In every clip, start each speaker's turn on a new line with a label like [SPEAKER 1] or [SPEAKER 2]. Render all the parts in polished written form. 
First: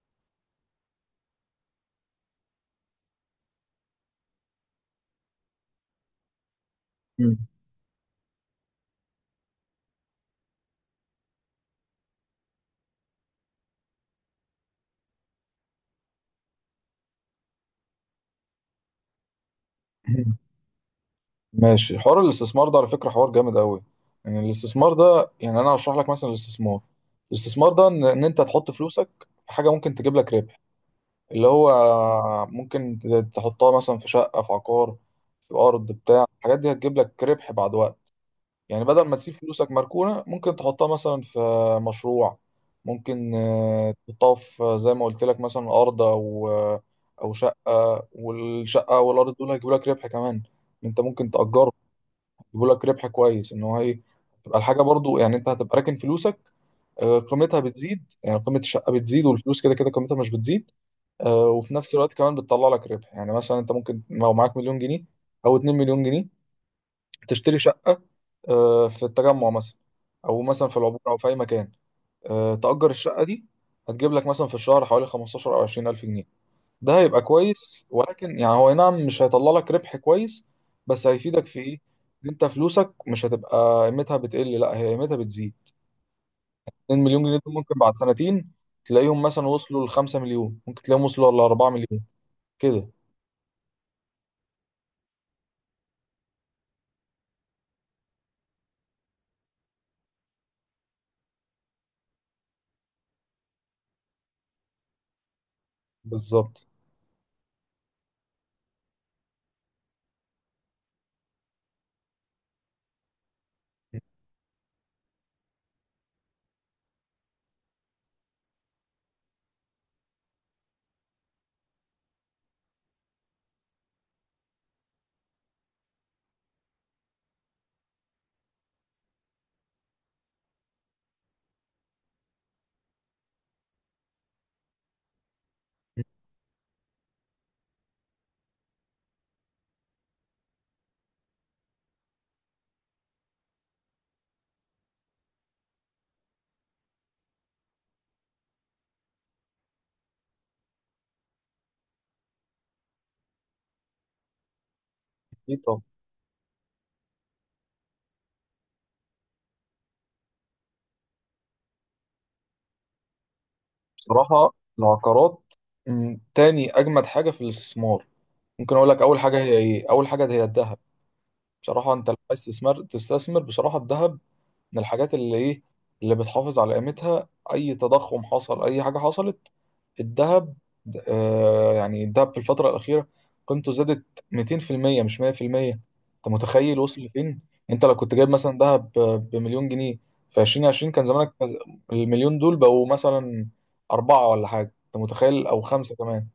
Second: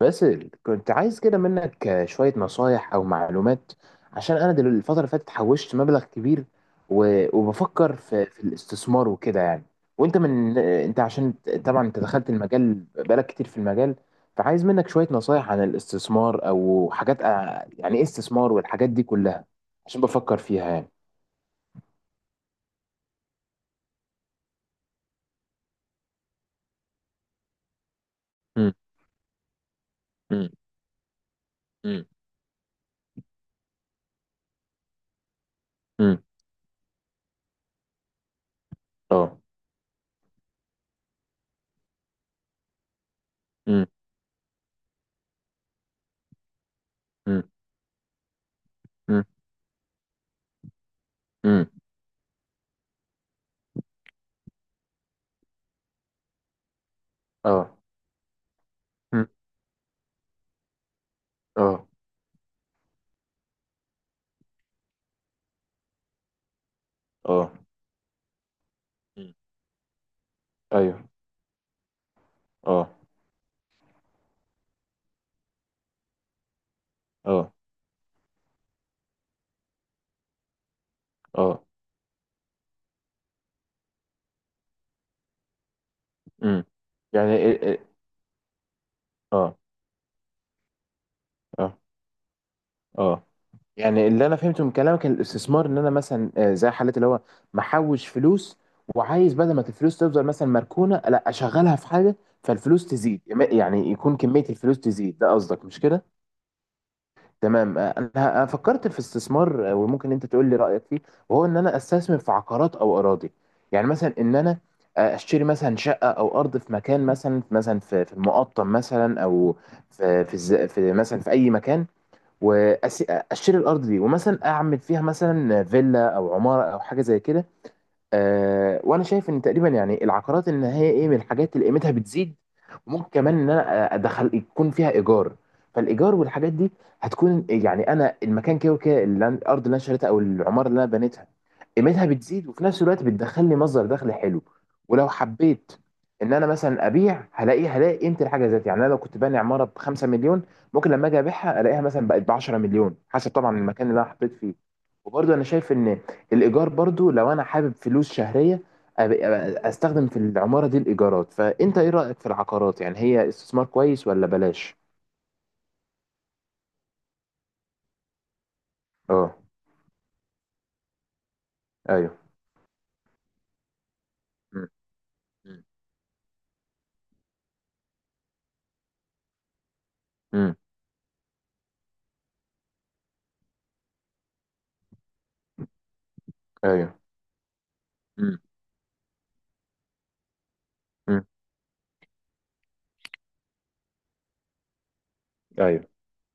[SPEAKER 1] باسل، كنت عايز كده منك شوية نصايح أو معلومات عشان أنا الفترة اللي فاتت حوشت مبلغ كبير.
[SPEAKER 2] مم.
[SPEAKER 1] وبفكر في الاستثمار وكده يعني. وأنت من أنت، عشان طبعا أنت دخلت المجال بقالك كتير في المجال، فعايز منك شوية نصايح عن الاستثمار أو حاجات يعني إيه استثمار والحاجات دي كلها، عشان
[SPEAKER 2] مم.
[SPEAKER 1] بفكر فيها يعني.
[SPEAKER 2] ماشي، حوار الاستثمار ده على فكرة حوار جامد قوي. يعني الاستثمار ده، يعني انا هشرح لك مثلا الاستثمار ده، إن انت تحط
[SPEAKER 1] مم،
[SPEAKER 2] فلوسك في حاجة ممكن تجيب لك
[SPEAKER 1] مم،
[SPEAKER 2] ربح، اللي هو
[SPEAKER 1] مم،
[SPEAKER 2] ممكن تحطها مثلا في شقة، في عقار، في ارض،
[SPEAKER 1] مم،
[SPEAKER 2] بتاع الحاجات دي هتجيب لك ربح بعد وقت. يعني بدل ما تسيب
[SPEAKER 1] أه،
[SPEAKER 2] فلوسك مركونة، ممكن تحطها مثلا في مشروع. ممكن
[SPEAKER 1] مم،
[SPEAKER 2] تحطها في، زي ما قلت لك، مثلا أرض، أو
[SPEAKER 1] مم،
[SPEAKER 2] شقة. والشقة
[SPEAKER 1] مم،
[SPEAKER 2] والأرض دول هيجيبوا لك ربح كمان. أنت ممكن
[SPEAKER 1] مم،
[SPEAKER 2] تأجرهم، يجيبوا لك ربح كويس. إن هو إيه، تبقى الحاجة برضو، يعني أنت هتبقى راكن فلوسك، قيمتها
[SPEAKER 1] أه،
[SPEAKER 2] بتزيد. يعني قيمة الشقة بتزيد
[SPEAKER 1] مم،
[SPEAKER 2] والفلوس كده كده قيمتها مش بتزيد. وفي
[SPEAKER 1] أه،
[SPEAKER 2] نفس الوقت كمان بتطلع لك ربح. يعني مثلا أنت ممكن لو معاك مليون جنيه أو 2 مليون جنيه،
[SPEAKER 1] أه،
[SPEAKER 2] تشتري شقة في
[SPEAKER 1] مم،
[SPEAKER 2] التجمع مثلا، او مثلا في العبور،
[SPEAKER 1] أيوه،
[SPEAKER 2] او في اي مكان. تأجر
[SPEAKER 1] أه،
[SPEAKER 2] الشقة دي، هتجيب لك مثلا في الشهر حوالي 15 او 20 الف جنيه. ده هيبقى
[SPEAKER 1] أه،
[SPEAKER 2] كويس، ولكن يعني هو أي نعم مش هيطلع لك ربح كويس، بس هيفيدك في
[SPEAKER 1] اه،
[SPEAKER 2] ايه؟ إن انت فلوسك مش هتبقى قيمتها بتقل، لا هي قيمتها بتزيد.
[SPEAKER 1] امم.
[SPEAKER 2] 2 مليون
[SPEAKER 1] يعني
[SPEAKER 2] جنيه دول ممكن بعد سنتين تلاقيهم مثلا
[SPEAKER 1] اه،
[SPEAKER 2] وصلوا ل 5 مليون، ممكن تلاقيهم وصلوا ل 4
[SPEAKER 1] اه،
[SPEAKER 2] مليون كده.
[SPEAKER 1] اه، يعني اللي انا فهمته من كلامك إن الاستثمار ان انا مثلا، آه، زي حالة اللي هو محوش فلوس، وعايز بدل ما الفلوس تفضل مثلا مركونة لا اشغلها في حاجة فالفلوس تزيد. يعني يكون كمية الفلوس تزيد، ده قصدك مش كده؟
[SPEAKER 2] بالظبط.
[SPEAKER 1] تمام. آه، أنا فكرت في استثمار، آه، وممكن انت تقول لي رايك فيه، وهو ان انا استثمر في عقارات او اراضي. يعني مثلا ان انا، آه، اشتري مثلا شقه او ارض في مكان، مثلا في المقطم مثلا، او في مثلا في اي مكان، واشتري الارض دي ومثلا اعمل فيها مثلا فيلا او عماره او حاجه زي كده. آه، وانا شايف ان تقريبا يعني العقارات ان هي ايه، من الحاجات اللي قيمتها بتزيد، وممكن كمان ان انا ادخل يكون فيها ايجار. فالايجار والحاجات دي هتكون، يعني انا المكان كده وكده اللي الارض اللي انا شريتها او العماره اللي انا بنيتها قيمتها بتزيد، وفي نفس الوقت بتدخل لي مصدر دخل حلو. ولو حبيت ان انا مثلا ابيع هلاقي هلاقي قيمه الحاجه ذات، يعني انا لو كنت باني عماره ب 5 مليون ممكن لما اجي ابيعها الاقيها مثلا بقت ب 10 مليون، حسب طبعا المكان اللي انا حطيت فيه. وبرضه انا
[SPEAKER 2] ايه
[SPEAKER 1] شايف
[SPEAKER 2] طب.
[SPEAKER 1] ان الايجار برضو لو انا حابب فلوس شهريه، استخدم في العماره دي الايجارات. فانت ايه رايك في العقارات؟ يعني هي استثمار كويس ولا
[SPEAKER 2] بصراحة
[SPEAKER 1] بلاش؟
[SPEAKER 2] العقارات تاني اجمد حاجة في الاستثمار. ممكن اقول لك اول
[SPEAKER 1] اه.
[SPEAKER 2] حاجة هي ايه. اول حاجة هي الذهب. بصراحة انت لو
[SPEAKER 1] ايوه.
[SPEAKER 2] عايز تستثمر، تستثمر بصراحة الذهب.
[SPEAKER 1] مم.
[SPEAKER 2] من الحاجات اللي ايه،
[SPEAKER 1] مم.
[SPEAKER 2] اللي بتحافظ على قيمتها. اي تضخم حصل، اي حاجة حصلت،
[SPEAKER 1] مم.
[SPEAKER 2] الذهب. آه، يعني الذهب في الفترة الأخيرة قيمته زادت 200%، مش 100%. انت متخيل
[SPEAKER 1] ايوه.
[SPEAKER 2] وصل لفين؟ انت لو كنت جايب
[SPEAKER 1] مم.
[SPEAKER 2] مثلا ذهب بمليون جنيه في 2020 كان
[SPEAKER 1] مم.
[SPEAKER 2] زمانك المليون دول بقوا مثلا أربعة ولا حاجة، انت متخيل، أو
[SPEAKER 1] ايوه.
[SPEAKER 2] خمسة كمان.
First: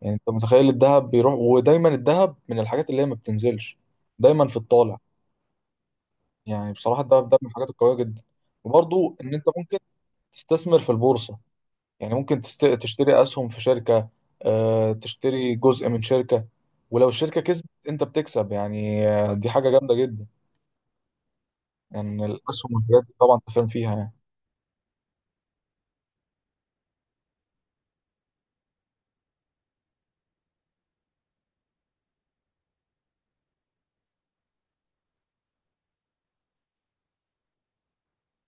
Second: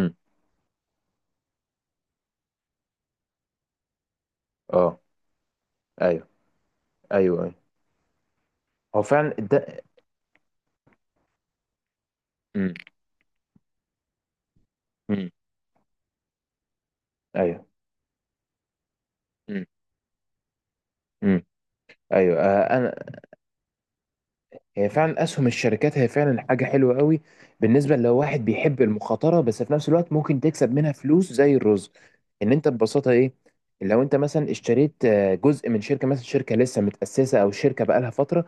[SPEAKER 2] يعني انت متخيل الذهب بيروح، ودايما الذهب من الحاجات اللي هي ما بتنزلش، دايما في الطالع.
[SPEAKER 1] اه. ايوه.
[SPEAKER 2] يعني بصراحة الدهب ده
[SPEAKER 1] ايوه.
[SPEAKER 2] من
[SPEAKER 1] ايوه.
[SPEAKER 2] الحاجات القوية جدا.
[SPEAKER 1] هو
[SPEAKER 2] وبرضو إن
[SPEAKER 1] فعلا
[SPEAKER 2] أنت ممكن
[SPEAKER 1] ده.
[SPEAKER 2] تستثمر في البورصة. يعني ممكن
[SPEAKER 1] مم.
[SPEAKER 2] تشتري أسهم في شركة،
[SPEAKER 1] مم.
[SPEAKER 2] تشتري جزء من شركة. ولو الشركة
[SPEAKER 1] ايوه.
[SPEAKER 2] كسبت أنت بتكسب. يعني دي
[SPEAKER 1] مم.
[SPEAKER 2] حاجة جامدة جدا.
[SPEAKER 1] مم.
[SPEAKER 2] يعني
[SPEAKER 1] ايوه.
[SPEAKER 2] الأسهم
[SPEAKER 1] آه، انا،
[SPEAKER 2] والحاجات دي طبعا أنت فاهم فيها يعني.
[SPEAKER 1] هي فعلا اسهم الشركات هي فعلا حاجه حلوه قوي بالنسبه لو واحد بيحب المخاطره، بس في نفس الوقت ممكن تكسب منها فلوس زي الرز. ان انت ببساطه ايه، لو انت مثلا اشتريت، آه، جزء من شركه، مثلا شركه لسه متاسسه او شركه بقالها فتره،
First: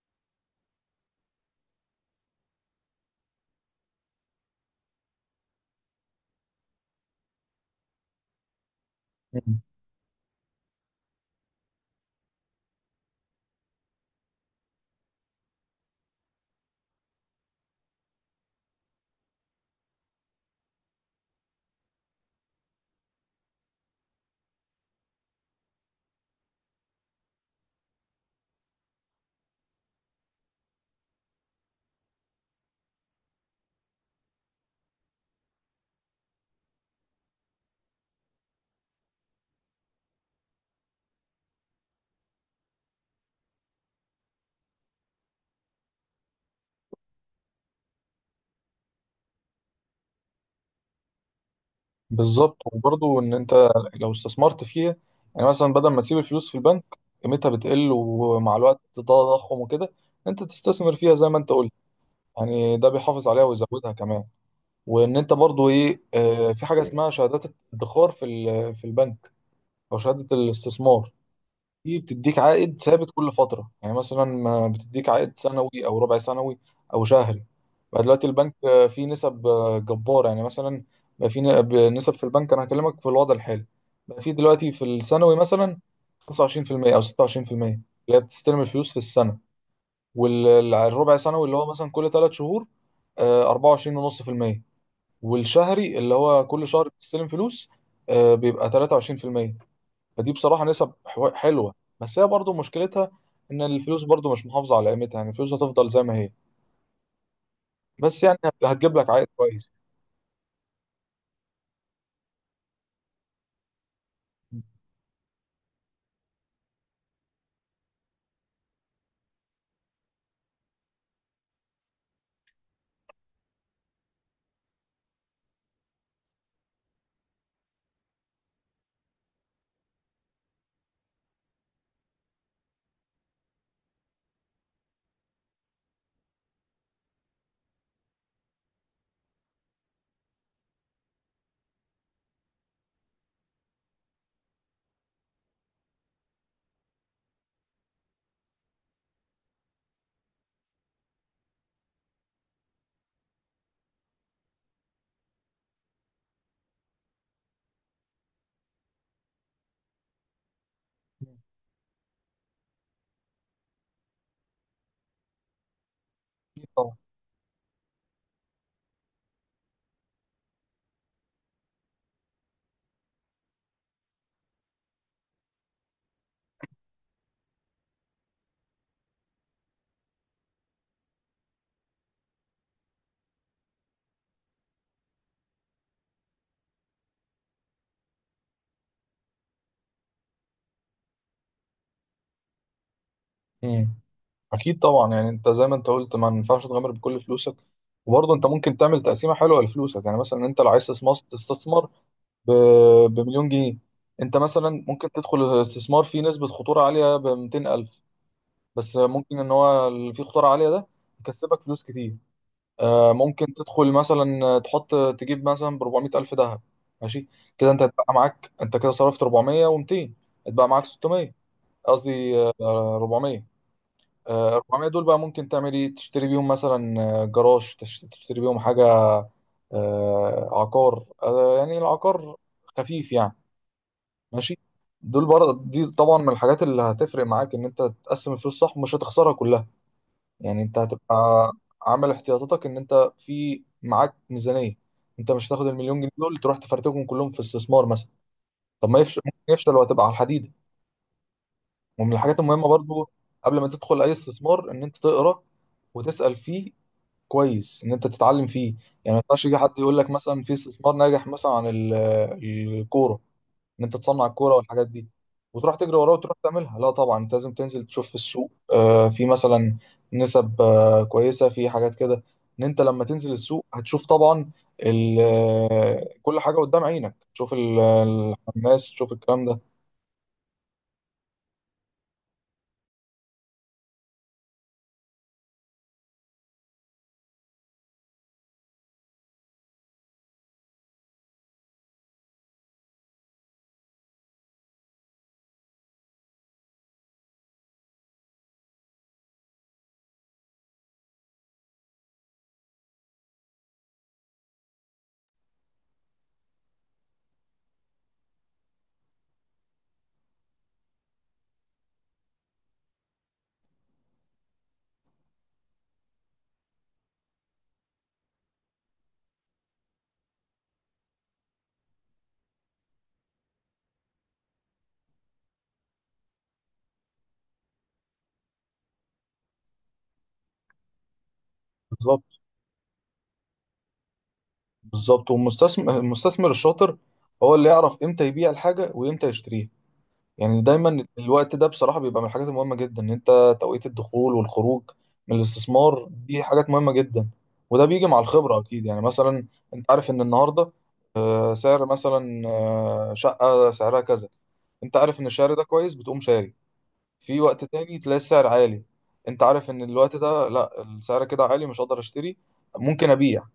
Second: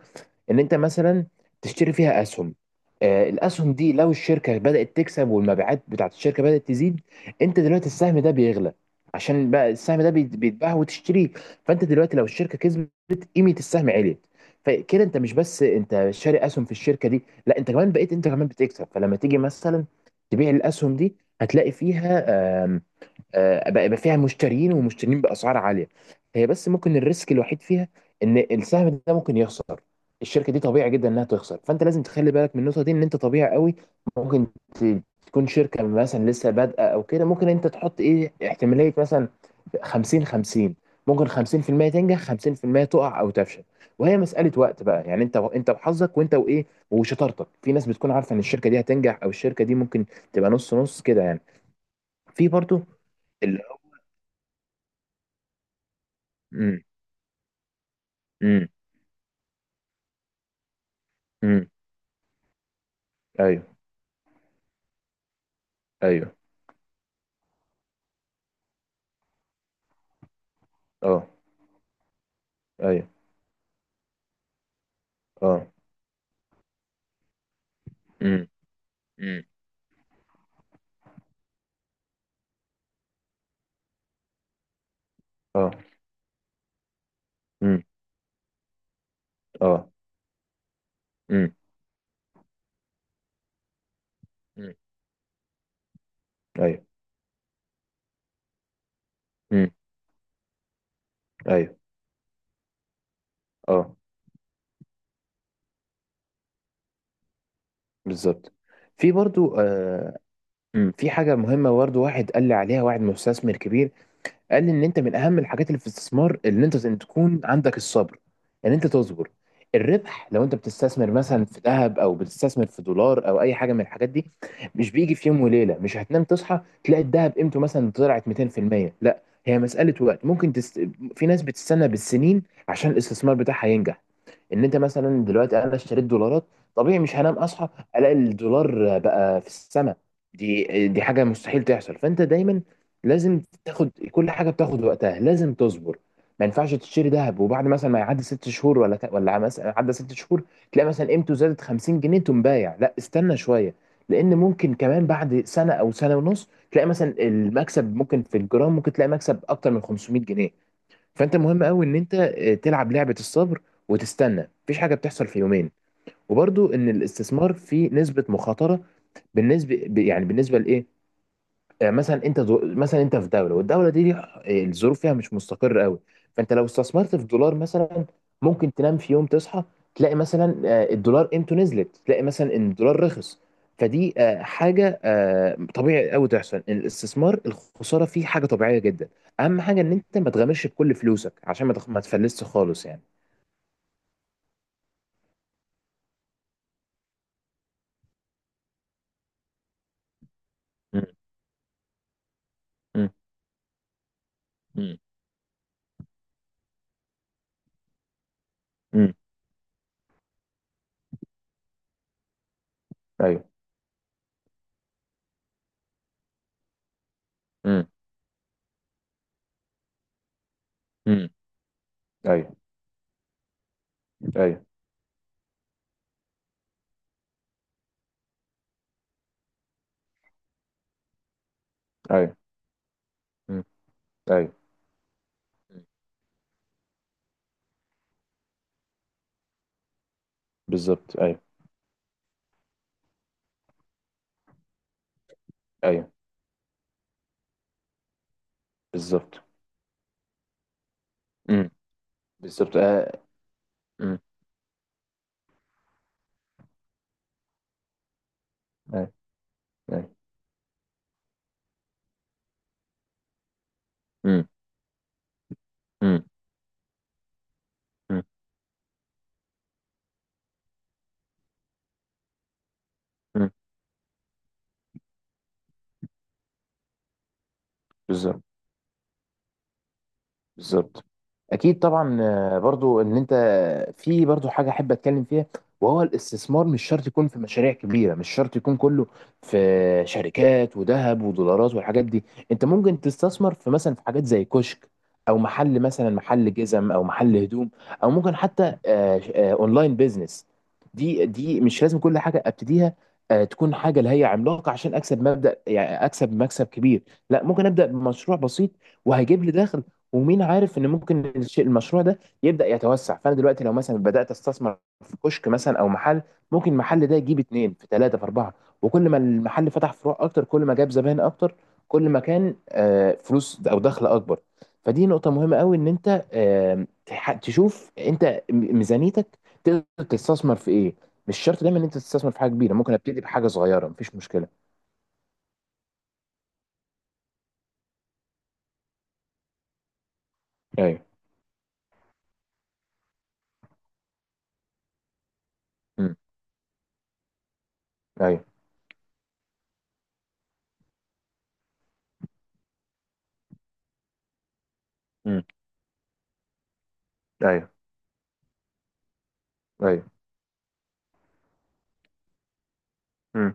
[SPEAKER 1] ان انت مثلا تشتري فيها اسهم. آه، الاسهم دي لو الشركه بدات تكسب والمبيعات بتاعت الشركه بدات تزيد، انت دلوقتي السهم ده بيغلى، عشان
[SPEAKER 2] مم.
[SPEAKER 1] بقى السهم ده بيتباع وتشتريه. فانت دلوقتي لو الشركه كسبت قيمه السهم عليت، فكده انت مش بس انت شاري اسهم في الشركه دي، لا انت كمان بقيت، انت كمان بتكسب، فلما تيجي مثلا تبيع الاسهم دي هتلاقي فيها، آه، بقى يبقى فيها مشترين ومشترين باسعار عاليه. هي بس ممكن الريسك الوحيد فيها ان السهم ده ممكن يخسر، الشركه دي طبيعي جدا انها تخسر، فانت لازم تخلي بالك من النقطه دي ان انت طبيعي قوي ممكن تكون شركه مثلا لسه بادئه او كده. ممكن انت تحط ايه احتماليه مثلا 50-50، ممكن 50% تنجح 50% تقع او تفشل. وهي مساله وقت بقى يعني انت، انت وحظك وانت وايه وشطارتك، في ناس بتكون عارفه ان الشركه دي هتنجح او الشركه دي ممكن تبقى نص نص كده يعني. في
[SPEAKER 2] بالظبط.
[SPEAKER 1] برضو
[SPEAKER 2] وبرضو إن أنت لو استثمرت فيها، يعني مثلا بدل ما تسيب الفلوس في البنك
[SPEAKER 1] ال...
[SPEAKER 2] قيمتها بتقل، ومع
[SPEAKER 1] امم.
[SPEAKER 2] الوقت التضخم وكده، أنت تستثمر فيها زي ما أنت
[SPEAKER 1] امم.
[SPEAKER 2] قلت. يعني ده بيحافظ عليها
[SPEAKER 1] ايوه.
[SPEAKER 2] ويزودها كمان. وان انت برضو ايه،
[SPEAKER 1] ايوه.
[SPEAKER 2] في حاجه إيه، اسمها شهادات الادخار في في البنك، او شهاده الاستثمار.
[SPEAKER 1] اه.
[SPEAKER 2] دي بتديك عائد ثابت
[SPEAKER 1] ايوه.
[SPEAKER 2] كل فتره. يعني مثلا ما بتديك عائد
[SPEAKER 1] اه.
[SPEAKER 2] سنوي او ربع سنوي او شهري. بقى دلوقتي
[SPEAKER 1] امم.
[SPEAKER 2] البنك فيه
[SPEAKER 1] امم.
[SPEAKER 2] نسب جباره. يعني مثلا بقى في نسب في البنك، انا هكلمك في الوضع الحالي. بقى في دلوقتي في الثانوي
[SPEAKER 1] اه.
[SPEAKER 2] مثلا 25% او 26%،
[SPEAKER 1] امم.
[SPEAKER 2] اللي هي بتستلم الفلوس في السنه.
[SPEAKER 1] اه.
[SPEAKER 2] والربع سنوي
[SPEAKER 1] امم.
[SPEAKER 2] اللي هو مثلا كل ثلاث شهور، 24.5%.
[SPEAKER 1] امم.
[SPEAKER 2] والشهري اللي هو كل
[SPEAKER 1] ايوه.
[SPEAKER 2] شهر بتستلم فلوس، بيبقى 23%.
[SPEAKER 1] امم.
[SPEAKER 2] فدي بصراحة نسب حلوة،
[SPEAKER 1] ايوه.
[SPEAKER 2] بس هي برضو مشكلتها ان
[SPEAKER 1] اه.
[SPEAKER 2] الفلوس برضو مش محافظة على قيمتها. يعني الفلوس هتفضل زي ما هي، بس يعني
[SPEAKER 1] بالظبط.
[SPEAKER 2] هتجيب لك
[SPEAKER 1] في
[SPEAKER 2] عائد
[SPEAKER 1] برضو،
[SPEAKER 2] كويس.
[SPEAKER 1] آه، أمم، في حاجه مهمه برضو واحد قال لي عليها واحد مستثمر كبير، قال ان انت من اهم الحاجات اللي في الاستثمار ان انت ان تكون عندك الصبر، ان انت تصبر. الربح لو انت بتستثمر مثلا في ذهب او بتستثمر في دولار او اي حاجه من الحاجات دي مش بيجي في يوم وليله، مش هتنام تصحى تلاقي الذهب قيمته مثلا طلعت 200%، لا هي مساله وقت، ممكن في ناس بتستنى بالسنين عشان الاستثمار بتاعها ينجح. ان انت مثلا دلوقتي انا اشتريت دولارات، طبيعي مش هنام اصحى الاقي الدولار بقى في السماء، دي حاجه مستحيل تحصل. فانت دايما لازم تاخد كل حاجه بتاخد وقتها، لازم تصبر. ما ينفعش تشتري ذهب وبعد مثلا ما يعدي 6 شهور، ولا ولا مثلا عدى 6 شهور تلاقي مثلا قيمته زادت 50 جنيه تقوم بايع، لا استنى شويه، لان ممكن كمان بعد سنه او سنة ونص تلاقي مثلا المكسب ممكن في الجرام ممكن تلاقي مكسب اكتر من 500 جنيه. فانت مهم قوي ان انت، آه، تلعب لعبه الصبر وتستنى، مفيش حاجه بتحصل في يومين.
[SPEAKER 2] اكيد
[SPEAKER 1] وبرضو ان
[SPEAKER 2] طبعا.
[SPEAKER 1] الاستثمار فيه نسبه مخاطره بالنسبه يعني بالنسبه لايه، آه، مثلا انت مثلا انت في دوله والدوله دي آه، الظروف فيها مش مستقره قوي، فانت لو استثمرت في دولار مثلا ممكن تنام في يوم تصحى تلاقي مثلا، آه، الدولار قيمته نزلت، تلاقي مثلا ان الدولار رخص. فدي، آه، حاجه، آه، طبيعي قوي تحصل، الاستثمار الخساره فيه حاجه طبيعيه جدا. اهم حاجه ان انت ما تغامرش بكل فلوسك عشان ما تفلسش خالص يعني.
[SPEAKER 2] مم. اكيد طبعا يعني انت زي ما انت قلت ما ينفعش تغامر بكل فلوسك. وبرضه انت ممكن تعمل تقسيمه حلوه لفلوسك. يعني مثلا انت لو عايز
[SPEAKER 1] مم.
[SPEAKER 2] تستثمر، تستثمر ب...
[SPEAKER 1] مم.
[SPEAKER 2] بمليون جنيه. انت مثلا
[SPEAKER 1] مم.
[SPEAKER 2] ممكن تدخل الاستثمار فيه نسبه خطوره عاليه ب 200,000، بس
[SPEAKER 1] مم.
[SPEAKER 2] ممكن ان هو اللي فيه خطوره عاليه ده يكسبك فلوس كتير.
[SPEAKER 1] ايوه.
[SPEAKER 2] ممكن تدخل مثلا، تحط، تجيب مثلا ب 400 الف ذهب. ماشي. كده انت
[SPEAKER 1] مم.
[SPEAKER 2] هتبقى معاك، انت كده صرفت 400 و200، هتبقى معاك
[SPEAKER 1] مم.
[SPEAKER 2] 600. قصدي
[SPEAKER 1] ايوه.
[SPEAKER 2] 400.
[SPEAKER 1] ايوه.
[SPEAKER 2] 400 دول بقى ممكن تعمل ايه؟ تشتري بيهم مثلا جراج، تشتري بيهم حاجه عقار، يعني
[SPEAKER 1] ايوه.
[SPEAKER 2] العقار خفيف يعني.
[SPEAKER 1] مم. ايوه.
[SPEAKER 2] ماشي. دول برضه، دي طبعا من الحاجات اللي هتفرق معاك، ان انت تقسم الفلوس صح ومش هتخسرها كلها. يعني انت
[SPEAKER 1] بالظبط. ايوه.
[SPEAKER 2] هتبقى عامل احتياطاتك، ان انت في معاك ميزانية. انت مش هتاخد المليون جنيه
[SPEAKER 1] ايوه.
[SPEAKER 2] دول تروح تفرتكهم كلهم في استثمار مثلا. طب ما يفشل، ممكن
[SPEAKER 1] بالظبط.
[SPEAKER 2] يفشل وهتبقى على الحديدة.
[SPEAKER 1] امم.
[SPEAKER 2] ومن الحاجات المهمة
[SPEAKER 1] بالظبط.
[SPEAKER 2] برضو
[SPEAKER 1] آه.
[SPEAKER 2] قبل ما تدخل اي
[SPEAKER 1] امم.
[SPEAKER 2] استثمار ان انت تقرا وتسأل فيه كويس، ان انت تتعلم فيه.
[SPEAKER 1] أيوة.
[SPEAKER 2] يعني ما ينفعش يجي حد يقول لك
[SPEAKER 1] أيوة.
[SPEAKER 2] مثلا في استثمار ناجح مثلا عن الكورة، ان انت تصنع
[SPEAKER 1] امم.
[SPEAKER 2] الكوره والحاجات دي وتروح تجري وراه
[SPEAKER 1] امم.
[SPEAKER 2] وتروح تعملها. لا طبعا انت لازم تنزل تشوف في
[SPEAKER 1] امم.
[SPEAKER 2] السوق، في مثلا نسب كويسه في حاجات كده. ان انت لما تنزل
[SPEAKER 1] امم.
[SPEAKER 2] السوق هتشوف طبعا كل حاجه قدام عينك، تشوف
[SPEAKER 1] بالظبط.
[SPEAKER 2] الناس، تشوف الكلام ده.
[SPEAKER 1] بالظبط. اكيد طبعا. آه، برضو ان انت، في برضو حاجه احب اتكلم فيها، وهو الاستثمار مش شرط يكون في مشاريع كبيره، مش شرط يكون كله في شركات وذهب ودولارات والحاجات دي. انت ممكن تستثمر في مثلا في حاجات زي كشك، او محل مثلا، محل جزم او محل هدوم، او ممكن حتى، آه، آه، اونلاين بيزنس. دي مش لازم كل حاجه ابتديها، آه، تكون حاجه اللي هي عملاقه عشان اكسب مبدا، يعني اكسب مكسب كبير، لا ممكن ابدا بمشروع بسيط وهيجيب لي دخل. ومين عارف ان ممكن الشيء المشروع ده يبدا يتوسع، فانا دلوقتي لو مثلا بدات استثمر في كشك مثلا او محل، ممكن المحل ده يجيب اتنين في ثلاثه في اربعه، وكل ما المحل فتح فروع اكتر كل ما جاب زباين اكتر، كل ما كان، آه، فلوس او دخل اكبر. فدي نقطه مهمه قوي ان انت، آه، تشوف انت ميزانيتك تقدر تستثمر في ايه، مش شرط دايما ان انت
[SPEAKER 2] بالظبط.
[SPEAKER 1] تستثمر في حاجه كبيره، ممكن ابتدي بحاجه صغيره مفيش مشكله.
[SPEAKER 2] بالظبط. والمستثمر الشاطر هو اللي يعرف امتى يبيع الحاجه وامتى يشتريها. يعني دايما
[SPEAKER 1] ايوه.
[SPEAKER 2] الوقت ده بصراحة بيبقى من الحاجات المهمة جدا، ان انت توقيت الدخول والخروج من الاستثمار
[SPEAKER 1] امم.
[SPEAKER 2] دي حاجات مهمة جدا. وده بيجي مع
[SPEAKER 1] ايوه.
[SPEAKER 2] الخبرة اكيد. يعني مثلا انت عارف ان النهاردة سعر مثلا شقة سعرها كذا، انت عارف ان
[SPEAKER 1] امم.
[SPEAKER 2] السعر ده كويس، بتقوم شاري. في وقت
[SPEAKER 1] ايوه.
[SPEAKER 2] تاني تلاقي السعر عالي، انت عارف ان
[SPEAKER 1] ايوه.
[SPEAKER 2] الوقت ده لا، السعر كده عالي، مش هقدر اشتري، ممكن ابيع.
[SPEAKER 1] امم.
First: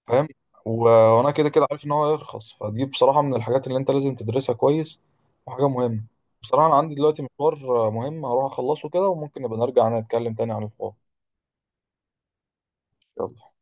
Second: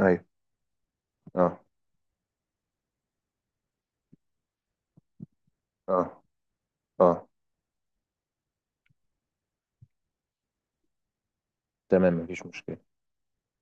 [SPEAKER 1] ايوه.
[SPEAKER 2] فاهم؟ و- وانا كده
[SPEAKER 1] اه.
[SPEAKER 2] كده عارف ان هو هيرخص. فدي بصراحه من الحاجات اللي انت لازم تدرسها كويس، وحاجه مهمه.
[SPEAKER 1] اه.
[SPEAKER 2] بصراحه انا عندي دلوقتي
[SPEAKER 1] اه.
[SPEAKER 2] مشوار مهم هروح اخلصه كده، وممكن نبقى نرجع نتكلم تاني عن الحوار.
[SPEAKER 1] تمام، مفيش مشكلة.
[SPEAKER 2] يلا